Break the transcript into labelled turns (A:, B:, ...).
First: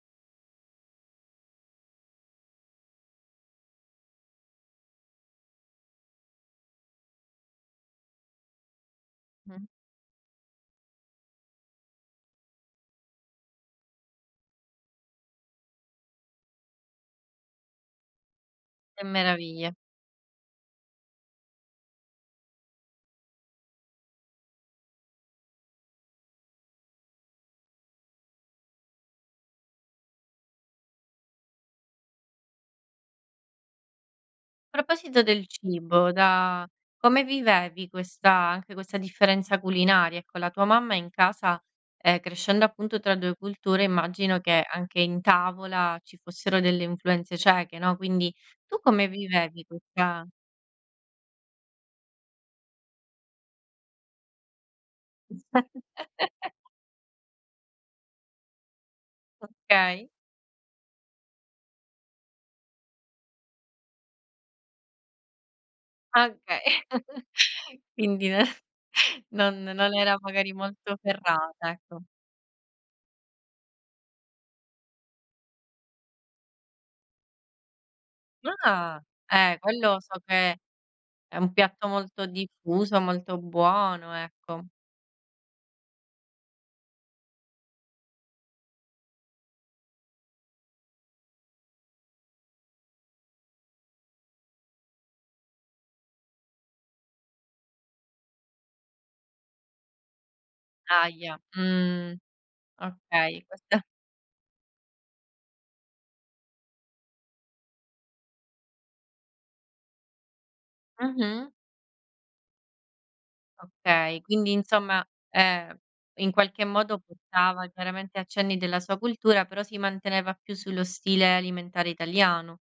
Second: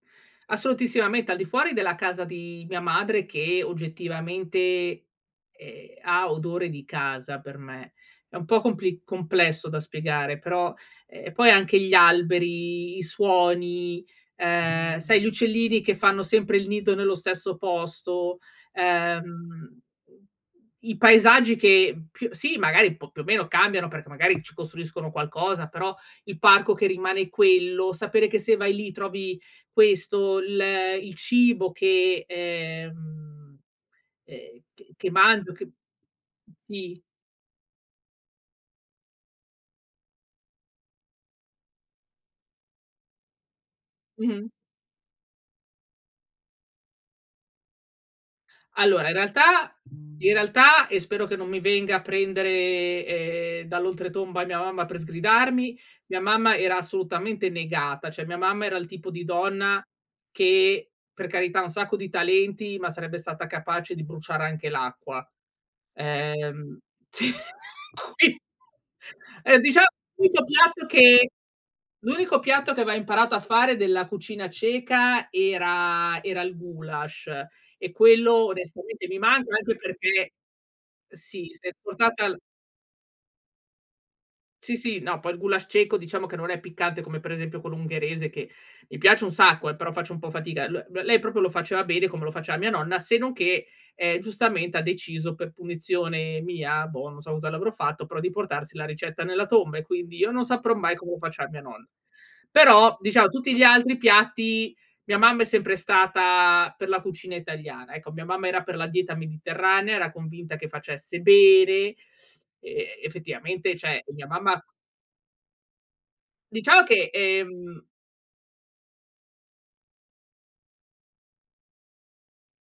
A: Assolutissimamente, al di fuori della casa di mia madre, che oggettivamente, ehm, ha odore di casa per me. È un po' compli
B: Mh.
A: complesso da spiegare, però, ehm, e poi anche gli alberi, i suoni, ehm, sai gli uccellini che fanno sempre il nido nello stesso posto,
B: Che
A: ehm,
B: meraviglia.
A: mhmm, i paesaggi che, più sì magari p più o meno cambiano, perché magari ci costruiscono qualcosa, però il parco che rimane quello, sapere che se vai lì trovi questo, l il cibo che, ehm, ehm che che
B: Proposito del
A: mangio, che
B: cibo, da
A: sì.
B: come vivevi questa anche questa differenza culinaria? Ecco, la tua mamma in casa, ehm, crescendo appunto tra 2 culture, immagino
A: Mh-mh.
B: che anche in tavola, ci fossero delle influenze ceche, no, quindi, tu
A: Allora,
B: come
A: in
B: vivevi
A: realtà
B: questa
A: in realtà, e spero che non mi venga a prendere, ehm, dall'oltretomba mia mamma per sgridarmi, mia mamma era assolutamente negata, cioè, mia mamma era il tipo di donna
B: Okay.
A: che per carità un sacco di talenti, ma sarebbe stata capace di bruciare anche l'acqua,
B: Okay,
A: ehm sì,
B: quindi
A: qui
B: non
A: Ehm,
B: non
A: diciamo,
B: non era
A: l'unico
B: magari
A: piatto
B: molto
A: che
B: ferrata, ecco.
A: l'unico piatto che aveva imparato a fare della cucina ceca, era era il gulasch, e quello
B: Ah,
A: onestamente mi manca,
B: eh,
A: anche
B: quello so
A: perché
B: che è
A: sì,
B: un
A: s'è
B: piatto molto
A: portata l
B: diffuso, molto buono, ecco.
A: Sì sì, no poi il gulasch ceco, diciamo che non è piccante come, per esempio, quello ungherese, che, mi piace un sacco, eh, però faccio un po' fatica. L l lei, proprio lo faceva bene come lo faceva mia nonna, se non che, ehm, giustamente ha deciso per punizione mia, boh, non so cosa le avrò fatto, però di portarsi la ricetta nella tomba, e quindi io non saprò mai come lo
B: Ahia,
A: faceva mia nonna.
B: mh,
A: Però, diciamo
B: okay,
A: tutti gli
B: questo
A: altri piatti mia mamma è sempre stata per la cucina italiana, ecco mia mamma era per la dieta mediterranea, era convinta che facesse
B: Mh-mh.
A: bene; e effettivamente, cioè, ehm,
B: Okay,
A: mia
B: quindi
A: mamma
B: insomma, ehm, in qualche
A: Diciamo
B: modo
A: che,
B: portava
A: ehm
B: chiaramente accenni della sua cultura, però si manteneva più sullo stile alimentare italiano.